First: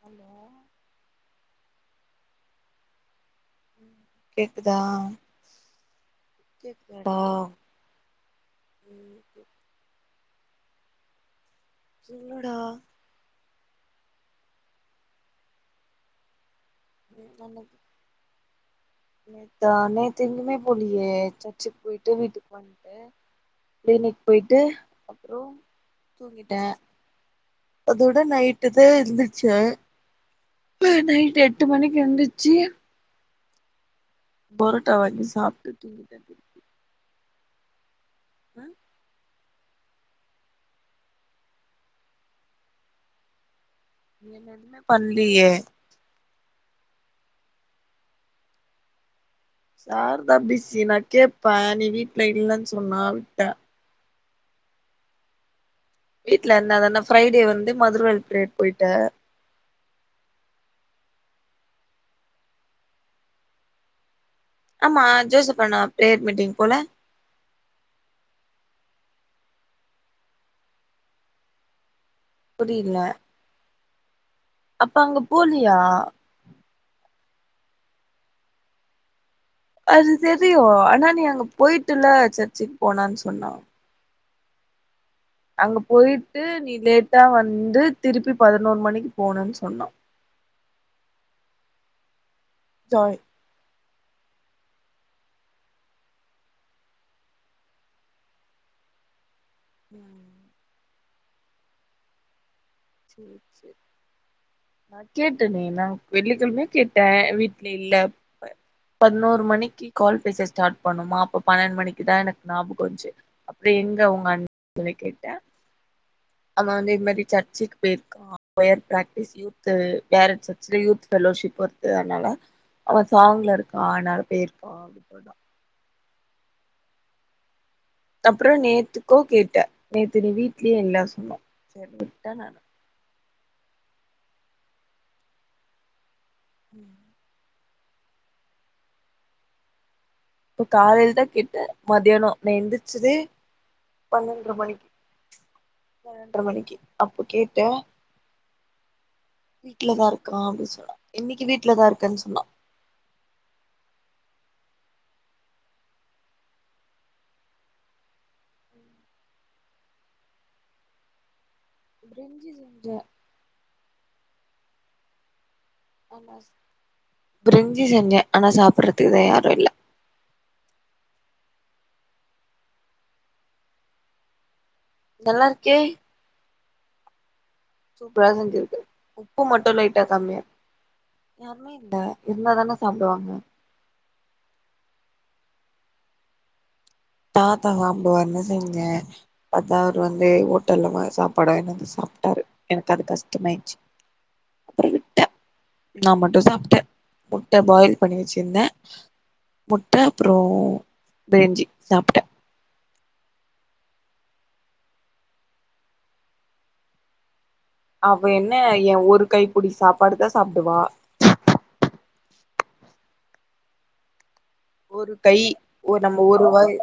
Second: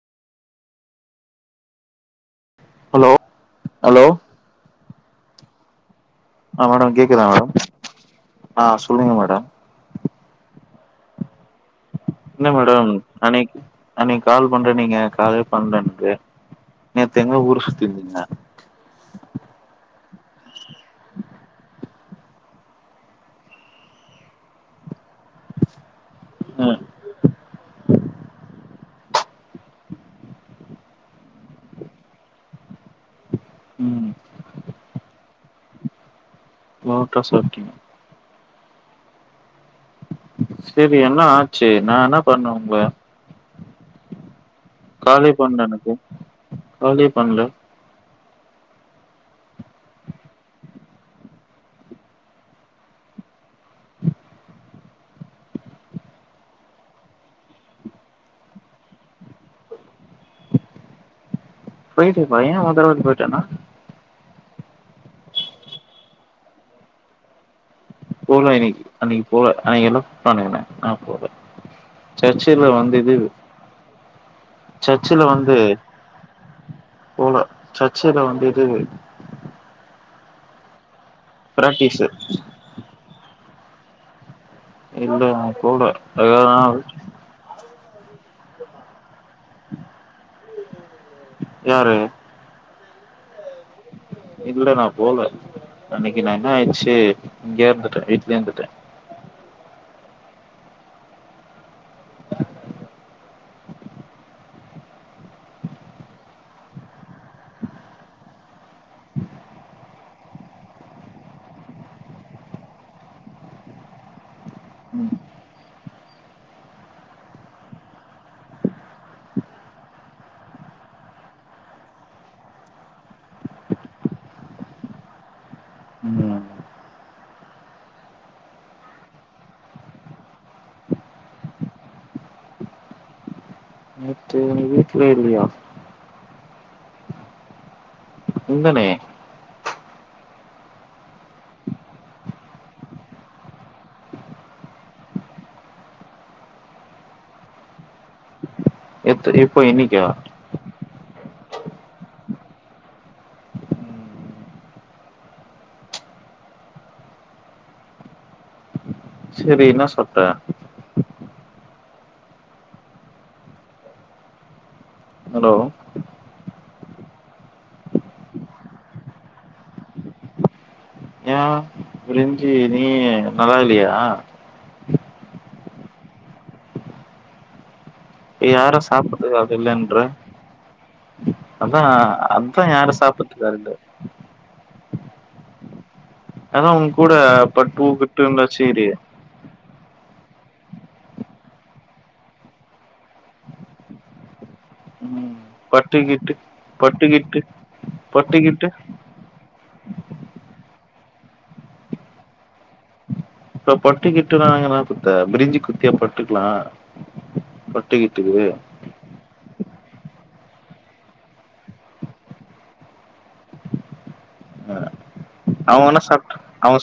hello hello ம் hello கேக்குதா ஆ மேடம் கேக்குதாடி கேக்குதா மேடம் ஆ சொல்லுங்க ம் மேடம் என்ன இல்லடா மேடம் அன்னைக்கு அன்னைக்கு கால் பண்றேன் நீங்க காலே பண்ணல எனக்கு நேத்து எங்க ஊர் சுத்தி இருந்தேன் நேத்தா நேத்து எங்குமே போலியே சர்ச்சுக்கு போயிட்டு வீட்டுக்கு வந்துட்டேன் கிளினிக்கு போயிட்டு அப்றோ தூங்கிட்டேன் ம் அதோட நைட்டு தான் எந்திரிச்சே நைட்டு் எட்டு மணிக்கு எந்திச்சு ம் பொரோட வாங்கி சாப்டு தூங்கிடேன் பொரோடா சாப்டிங்க ஆ செரி என்ன ஆச்சு நான் என்ன பண்ண உங்கள என்னென்னா காலே பண்ணலே எனக்கும் காலே பண்ணலே சார் தா பிஸி நான் கேட்பேன் நீ வீட்ல இல்லன்னு சொன்னா விட்ட வீட்ல இருந்தாதானா ஃப்ரைடே வந்து மதுர்வாயல் போயிட்ட ஃப்ரைடே வா ஏன் மதுரவாயல் போயிட்டோனா ஆமா ஜோச அண்ணா ப்ரேயர் மீட்டிங் போல போல இன்னைக்கு அன்னைக்கு போல அன்னைக்கு எல்ல குப்டனாங்க என்ன நான் போல சர்ச்சல வந்து புரியல இது அப்ப அங்க சர்ச்சல வந்து போலியா போல சர்ச்சயில வந்து இது அது தெரியும் ஆனா நீ அங்க பிராக்டிஸு போயிட்டுள்ளே சர்ச்சக்கு போனான்னு சொன்னான் இல்ல அங்க போல போயிட்டு ஏன்னா நீ லேட்டா வந்து திருப்பி பதினொரு மணிக்கு போகணேன்னு சொன்னா யாரு ஜாய் இல்ல நான் போல அன்னைக்கு நான் என்ன ஆயிடுச்சு இங்க இருந்துட்டேன் வீட்லயே இருந்துட்டேன் நான் கேட்டேனே நான் வெள்ளிக்கிழமே கேட்டேன் வீட்ல இல்ல பதினோரு மணிக்கு கால் பேச ஸ்டார்ட் பண்ணுமா அப்ப பன்னெண்டு மணிக்கு தான் எனக்கு ஞாபகம் வந்துஞ்சு அப்டி எங்க உங்க அண்ண சொல்லி ம் கேட்டன் அவன் வந்து இது மாரி சர்ச்சிக்கு போயிருக்கா பிராக்டிஸ் யூத் பேர வச்சு யூத் ல்லோஷிப் வருது அதனால அவன் சாங்ல இருக்கான் ஆனால போயிருப்பான் ம் அப்பறம் நேத்துக்கோ கேட்டேன் நேத்து நீ வீட்லயும் இல்லா சொன்னா செரி உட்டா நா நேத்து வீட்ல இல்லயா இருந்தனே இப்ப காலையில தா கேட்டே மதியானோ நா எந்திரிச்சதே பன்னெண்டுர மணி பன்னெண்டுர மணிக்கு அப்போ கேட்ட எத்ரி இப்போ இன்னைகா ஆபிஸ்ல இன்னைக்கு வீட்டுல தா இருக்கன்னு சொன்னா சேரி என்ன சாப்ட்ட கஞ்சு குடிச்ச ஹலோ ஆமா பிரிஞ்சி செஞ்சே ஆனா சாப்டறதுக்கு தா யாரு இல்ல ஏ பிரஞ்சி நீ என்ன நல்லா இல்லையா நல்லாயிருகே சூப்பரா செஞ்சிருக்க யாரு சாப்டறதுக்கு உப்பு ஆள் மட்டு இல்லன்ற லைட்டா கம்மியா யாருமே அதா இல்ல அதா இருந்தாதான யாரு சாப்டுவாங்க சாப்டறதுக்கு ஆள் இல்ல அதா ஒங்கூட தாத்தா சாப்டுவாருன்னு செஞ்ச பாத்தா அவர் வந்து ஹோட்டல்ல பாத்த அவரு வந்து ஹேட்டல்ல வ சாப்பாடு வாங்கினு வந்து சாப்டாரு எனக்கு அது கஷ்டமாயிடிச்சி ம் நா பட்டுக்கிட்டு மட்டு சாப்ட்டே பட்டுக்கிட்டு முட்ட பாயில் பண்ணி வச்சிருந்தே பட்டுக்கிட்டு முட்ட அப்புறோ பிரிஞ்சி சாப்ட அப்ப பட்டுக்கிட்டுனாங் குத்த பிரிஞ்சு குடுத்தியா பட்டுக்கலா அவ ஒட்டிக்கிட்டு என்ன எ ஒரு கை புடி சாப்பாடுதா சாப்டுவா ஒரு கை அவ ஒரு என்ன நம்ம சாப்ட் ஒரு வாய் அவ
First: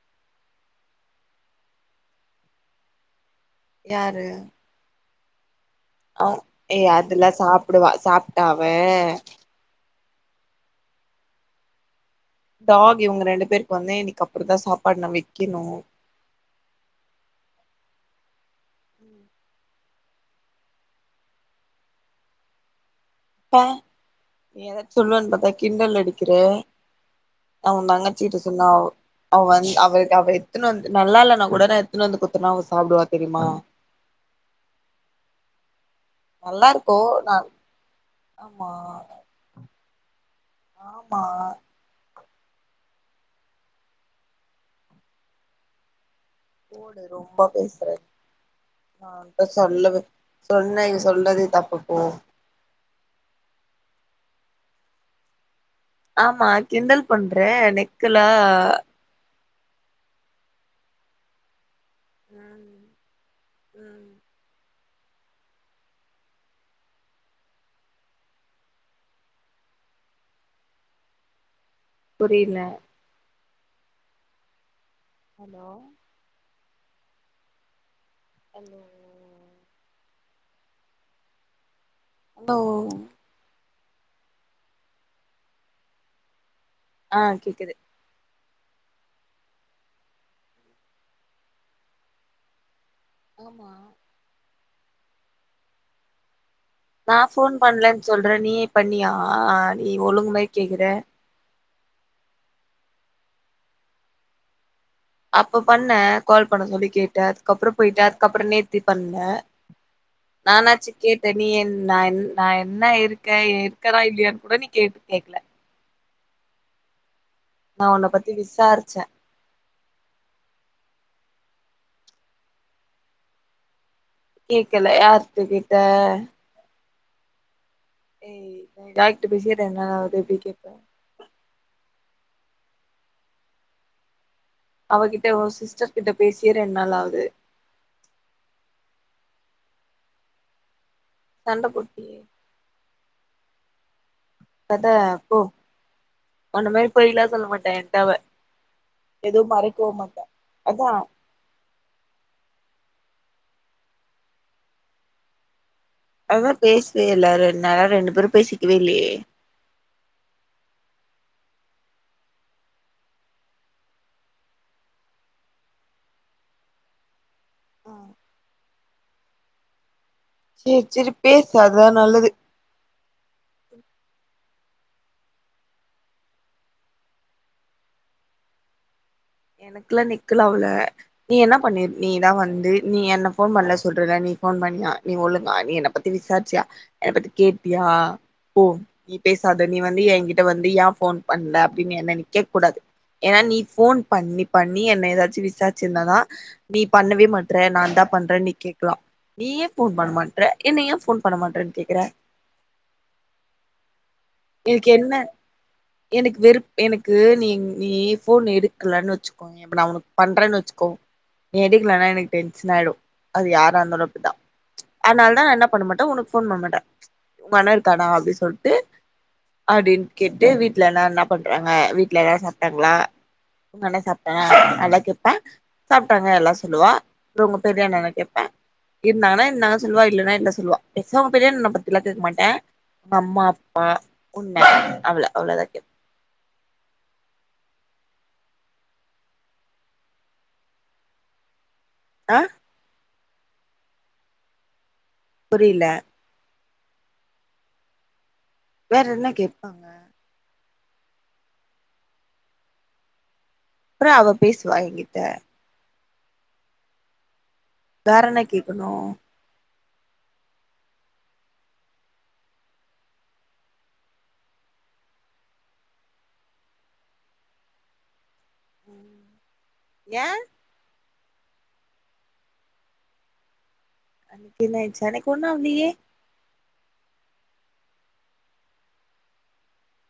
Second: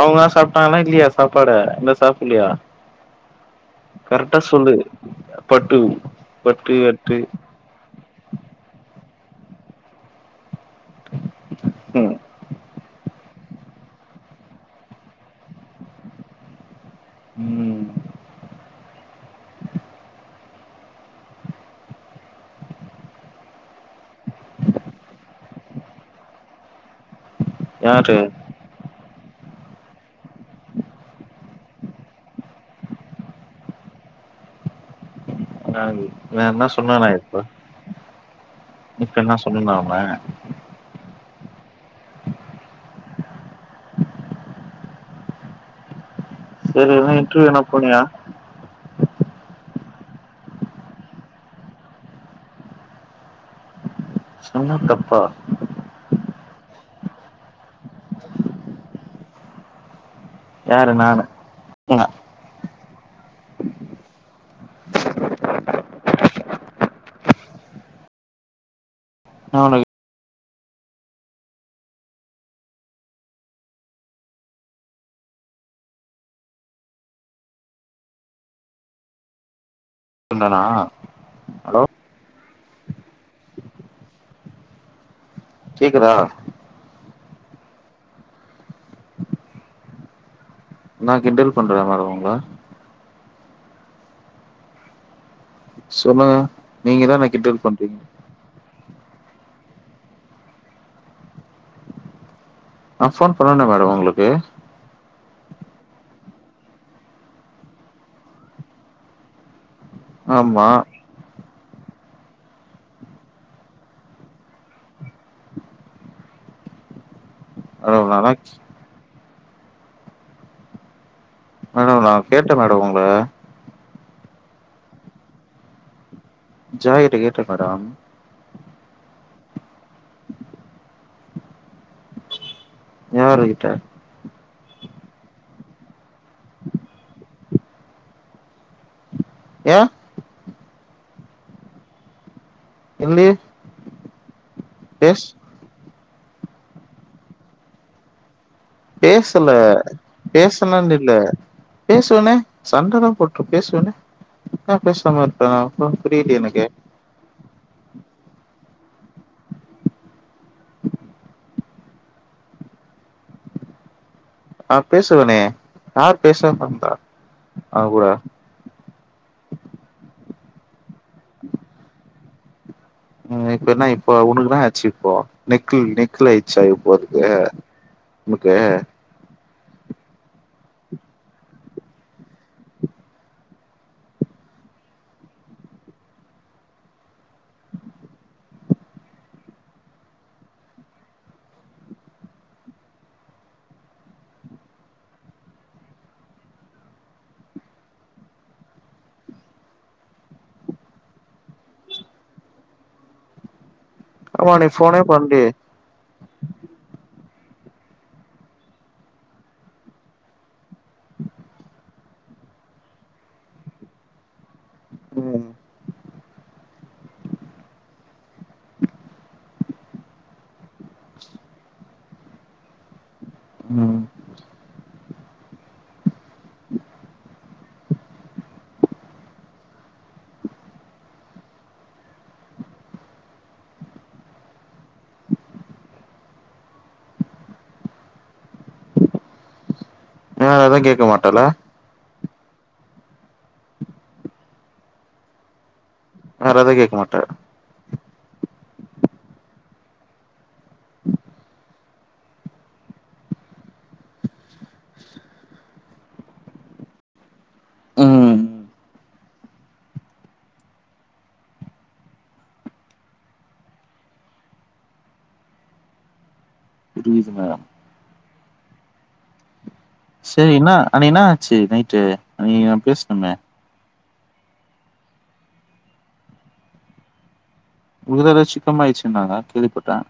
அவுங்களாவது சாப்டாங்களா இல்லையா சாப்பாடு இன்னு சாப்ட்லையா கரெக்டா சொல்லு பட்டூ அ ஏய் அதெல்லா சாப்புடுவா சாப்ட்டா அவ ம் டாக் இவங்க ரெண்டு பேருக்கு வந்து இன்னிக்கு அப்டி தா சாப்பாடு நா வெக்கணு ம் ப்ப நீ ஏதாச்சு சொல்வனு பாத்தா கிண்டல் அடிக்கிற அவ உ யாரு தங்கச்சிகிட்ட சொன்னா அவ அவ வந் அவளுகு எத்தன்னு வந்து நல்லா இல்லன்னா கூட நா எத்துன்னு வந்து குத்தனா அவ சாப்டுவா தெரியுமா யாரு நா நல்லா என்ன இருக்கு சொன்னனா நா இப்போ ஆமா இப்ப நா சொன்னான உன்ன ஆமா சேரி போடு எதுனா ரொம்ப இன்டர்வியூ எங்கனா பேசுற போனியா நா உன்ட சொல்லுவே சொன்னே சொன்னதே தப்புப்போ என்ன தப்பா ஆமா கிண்டல் பண்ற நெக்கலா யாரு நானு நா ம் ம் முளை புரியல ஹலோ [inaudible] வந்தானா ஹலோ கேக்குதா ஆ கேக்குது நா கிண்டல் பண்ற [unintelligible] ஆமா சொல்லுங்க நீங்க தா எனை கிண்டல் பண்றீங் அத நீ பண்ணியா நீ ஒழுங்கு மாரி கேக்குறே நா போன் பண்ணனே மேடம் உங்ளுக்கு அப்ப பண்ணே கால் பண்ண சொல்லி கேட்டே அதுக்கப்றோ போயிட்டே அதுக்கப்றோ நேத்தி பண்ணே ஆமா நானாச்சி கேட்ட நீ என் நா நா என்னா இருக்க இருக்கறனா இல்லையான்னு கூட நீ கேட்டு கேக்கல நா உன்ன மேடம் பத்தி நான்தா விசாரிச்சே ப்ப கேட்டே மேடம் உங்கள கேக்கல யார்ட்ட கேட்ட ஜாய்கிட்ட கேட்டே மேடம் ஏய் நீ ஜாய் கிட்ட பேசியே ரெண்டு நாளாவுது எப்டி கேப்பே யாருகிட்ட அவகிட்ட ஹோ சிஸ்டர் கிட்ட பேசியே ரெண்டு நாளாகுது ஏ சண்டை போட்டியே [unintelligible] கத பேஸ் போ உன்ன மாரி பொய்யெல்லா சொல்ல மாட்ட ஏன்ட அவ எதுவு பேசல மறைக்கவு மாட்டா அதா பேசனன்ட்டு இல்ல பேசுவனே சண்டதா போட்டு பேசுவனே ஏ பேசாம இருப்பே புரியலையே அதா எனக்கு பேசுவ இல்ல ரெண்டு நாளா ரெண்டு பேரு பேசிக்கவே இல்லையே ஆ பேசுவனே யார் பேசுலேனு சொன்னா அவகூட செரி செரி பேசு அதா நல்லது இப்ப என்ன இப்போ உனுக்குதா ஆச்இப்போ நெக்குள் நெக்குள் ஆயிச்சா இப்போ அதுக்கு நமக்கு எனக்குல்லா நிக்கல அவளே நீ என்ன பண்ணி நீதா வந்து நீ என்ன போன் பண்ல சொல்றல நீ ஃபோன் பண்ணியா நீ ஒழுங்கா நீ என்ன எனப்பத்தி விசாரிச்சியா எனப்பத்தி கேட்டியா ஓ நீ பேசாத நீ வந்து ஏங்கிட்ட வந்து ஏ போன் பண்ல அப்டின்னு என்ன நீ கேக்கூடாது ஏனா நீ ஃபோன் பண்ணி பண்ணி என்ன ஏதாச்சி விசாரிச்சிருந்தாதா நீ பண்ணவே மாட்ற நாந்தா பண்றேனு நீ கேக்கலா நீயே ஃபோன் பண்ண மாட்டற என்ன ஏ ஃபோன் பண்ண மாட்டறன்னு கேக்கற ஆமா நீ எனக்கு ஃபோனே என்ன பண்லியே எனக் வெறு எனக்கு நீ நீ ஃபோன் எடு இல்லன்னு வச்சுக்கோ எப்ப நா ஒனக்கு பண்றேன்னு வச்சுக்கோ நீ எடுக்கலனா எனக்கு டென்ஷன் ஆயிரு அது யாரா இருந்தாலு அப்பிடித்தா அதனாலதா ம் நா என்ன பண்ண மாட்டே உனக்கு ஃபோன் பண்ண மாட்டே ஓ அண்ணா இருக்கானா அப்டி சொல்ட்டு அப்பிடின்னு கேட்டு வீட்டு்லனா என்ன பண்றாங்க வீட்ல எல்லாரு சாப்ட்டாங்களா நல்லா ம் சாப்பிட்டேனா நல்லா கேப்பே சாப்டாங்க எல்லா சொல்லுவா உங்க பெரியாண்ணனே கேப்பே இருந்தாங்கானா இருதாங்க சொல்லுவா இல்லன்னா இல்ல சொல்லுவா பெர்சா ஒபினியன் ன பத்திலா கேக்கமாட்டே அம்மா அப்பா உன்னே அவ்ள அவ்ளோதா கேப் வேற எதோ கேக்க மாட்டலே ஆ புரில்ல வேற எது கேக்க மாட்டே வேற என்ன கேப்பாங்க அப்புறோ அவ பேசுவா எங்கிட்ட வேற என்ன ம் கேக்கணு புரிதுங்கே ஏ செரி என அன்னைக்கி என்னா ஆச்சு நைட்டு நீ பேசுணோமே இன்னாய்ச்சு அனைக் கொன்னு ஆவ்லயே உறுதல சிக்கம்மாயிச்சுனாரா கேள்விபட்டடே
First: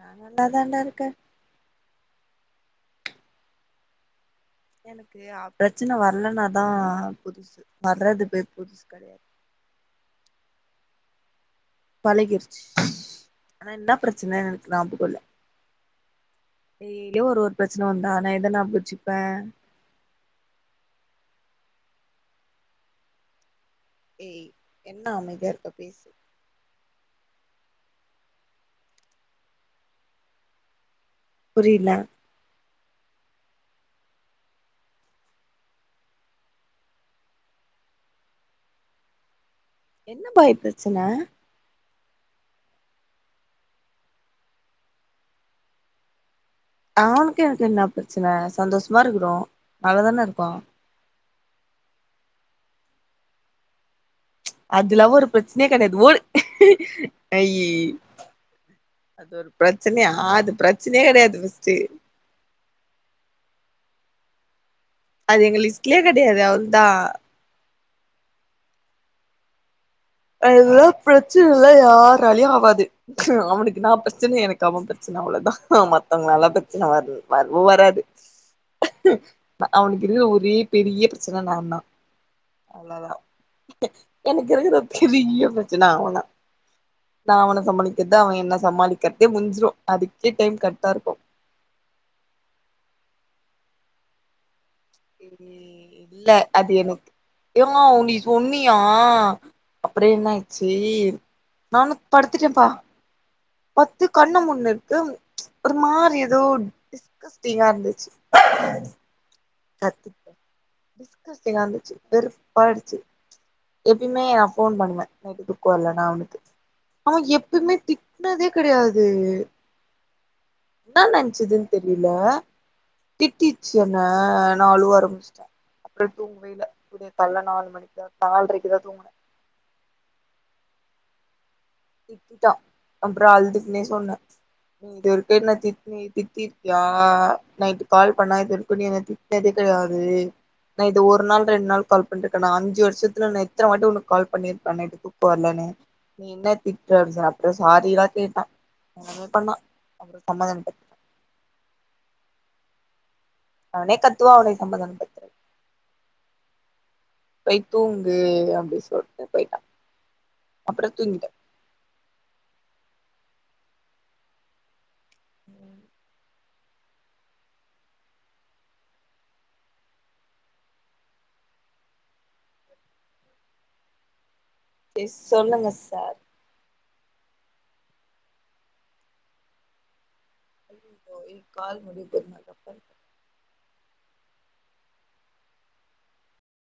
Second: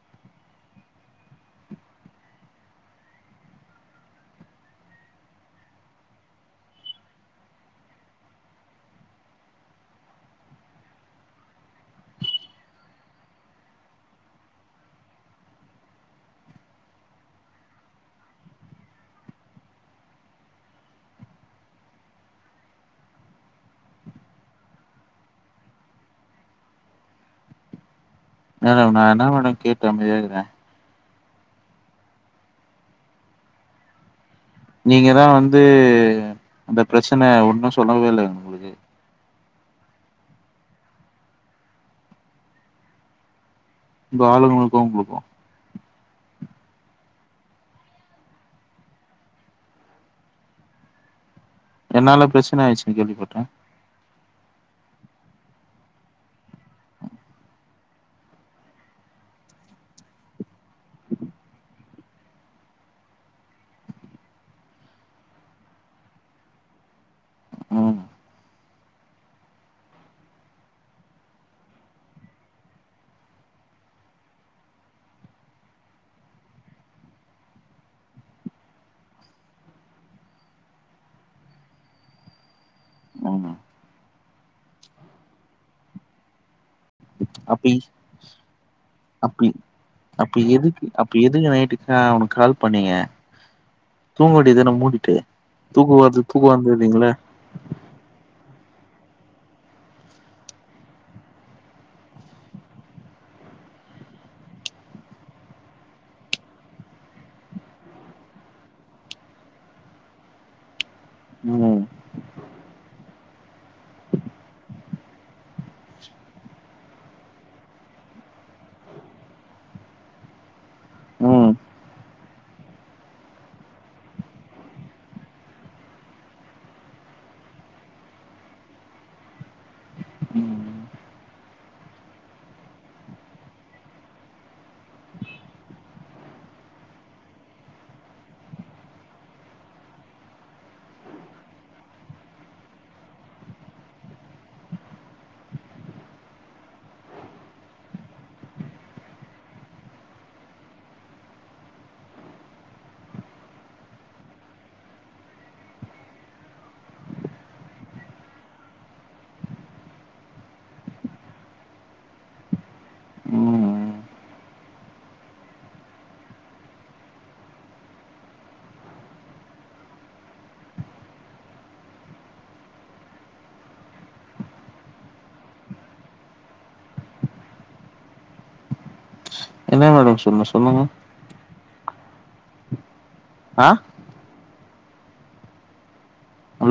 நா நல்ல தான்டா இருக்கே எனக்கு ப்ரச்சன வர்லனாதா புதுசு வர்றது பேய் புதுசு கிடயாது பழகிருச்சு ஆனா என்னா ப்ரச்சன எனக்கு ஞாபகோ இல்ல டெய்லியு ஒரு ஒரு பிரச்சன வந்தா நா எத ஞாபகோ வச்சிப்பே ஏய் என்ன அமைதியா இருக்க பேசு மேடம் நா என்ன மேடம் கேட்டு அமைதியாயிருகுறே புரியில நீங்கதா வந்து அந்த ப்ரச்சன ஒன்னு சொல்லவே இல்லங் என்ன பாய் பிரச்சன அந்த ஆளுங்களுக்கு உங்களுக்கு ஆளுக்கு எனக்கு என்ன பிரச்சன சந்தோஷமா இருக்கிறோ நல்லா தானே இருக்கோ என்னால பிரச்சன ஆயிச்சுனு கேள்விப்பட்டே அதுலா ஒரு பிரச்சனயே கெடயாது ஓடு ஐ அது ஒரு பிரச்சனையா அது பிரச்சனையே கிடயாது ஃபஸ்ட்டு அது எங்க லிஸ்ட்லயே கெடையாது அவுல்தா ஆ அதல்லா பிரச்சனை இல்லா யாராலயு ஆவாது அவனுக்கு நா பிரச்சன எனக்கு அவ பிரச்சன அவ்ளதா மத்தவங்கலால பிரச்சன வர்ல் வர்வு வராது அவனுக்குருக்குற ஒரே பெரிய ப்ரச்சன நா தா அவ்ளதா ம் எனக்கு இருக்குற பெரிய பிரச்சன அவதா நா அவனை அப்பி சமாளிக்கது அவ என்ன சமாளிக்கிற்றதே முஞ்சுடு அதுக்கே டைம் கர்டா இருக்கு இதுங்க நைட்டு ஆ உனக்கு கால் பண்ணீங்க தூங்கவேண்டிது தான மூன் விட்டு தூங்குவோது தூங்காளாந்திங்களே ஏவ் மாவ் நீ சொன்னியா அப்புறோ என்ன ஆச்சு நானும் படுத்துட்டேம்ப்பா பத்து கண்ண மூட்ன்னன்த்து ஒரு மாரி ஏதோ கஷ்டிகாருந்துசு கர்த்து ம் கர்த்திகாருந்துச்சு வெறுப்பாடுச்சு எப்பமே நா ஃபோன் பண்ணுவ நைட்டு தூக்கவர்லனா அவனுக்கு அவ எப்பமே திட்டனதே கிடையாது என்ன ம் நென்ச்சுதுன்னு தெரில திட்டிச்சு என்ன நா அழுவ ஆரம்பிச்சுட்ட அப்டே தூங்கவேல்ல விடிய கால்ல நாலு மணிக்குதா நால்ரைக்கு தா தூங்கன ம் திட்டிட்டா அம்ப்ர அழுதுக்னே சொன்ன நீ இதுவரைக்கு என்ன திட் நீ திட்டிருக்கியா நைட்டு கால் பண்ணா இது இருக்குன்னு என்னைய திட்னதே கெடையாது நா இது ஒரு நாள் ரெண்டு நாள் கால் பண்ருக்கனா அஞ்சு வருஷத்துல நா எத்தன வாட்டி உனக்கு கால் பண்ணிருப்ப நைட் தூக்கோ வரலனு நீ என்ன திட்ற அப்டிசொன அப்றோ சாரி லா கேட்டா [inaudible] மே பண்ணா [inaudible] சமதன அவனே கத்துவா அவனே சமாதானபட்த்ருவா போய் தூங்கு அப்டி சொல்ட்டு போய்ட்டா அப்றோ தூங்கிட்ட ம் எஸ் சொல்லுங்க சார் என்ன மேடம் சொன் [unintelligible] கால் பண்ணிருக்க இந்த நம்பர் அ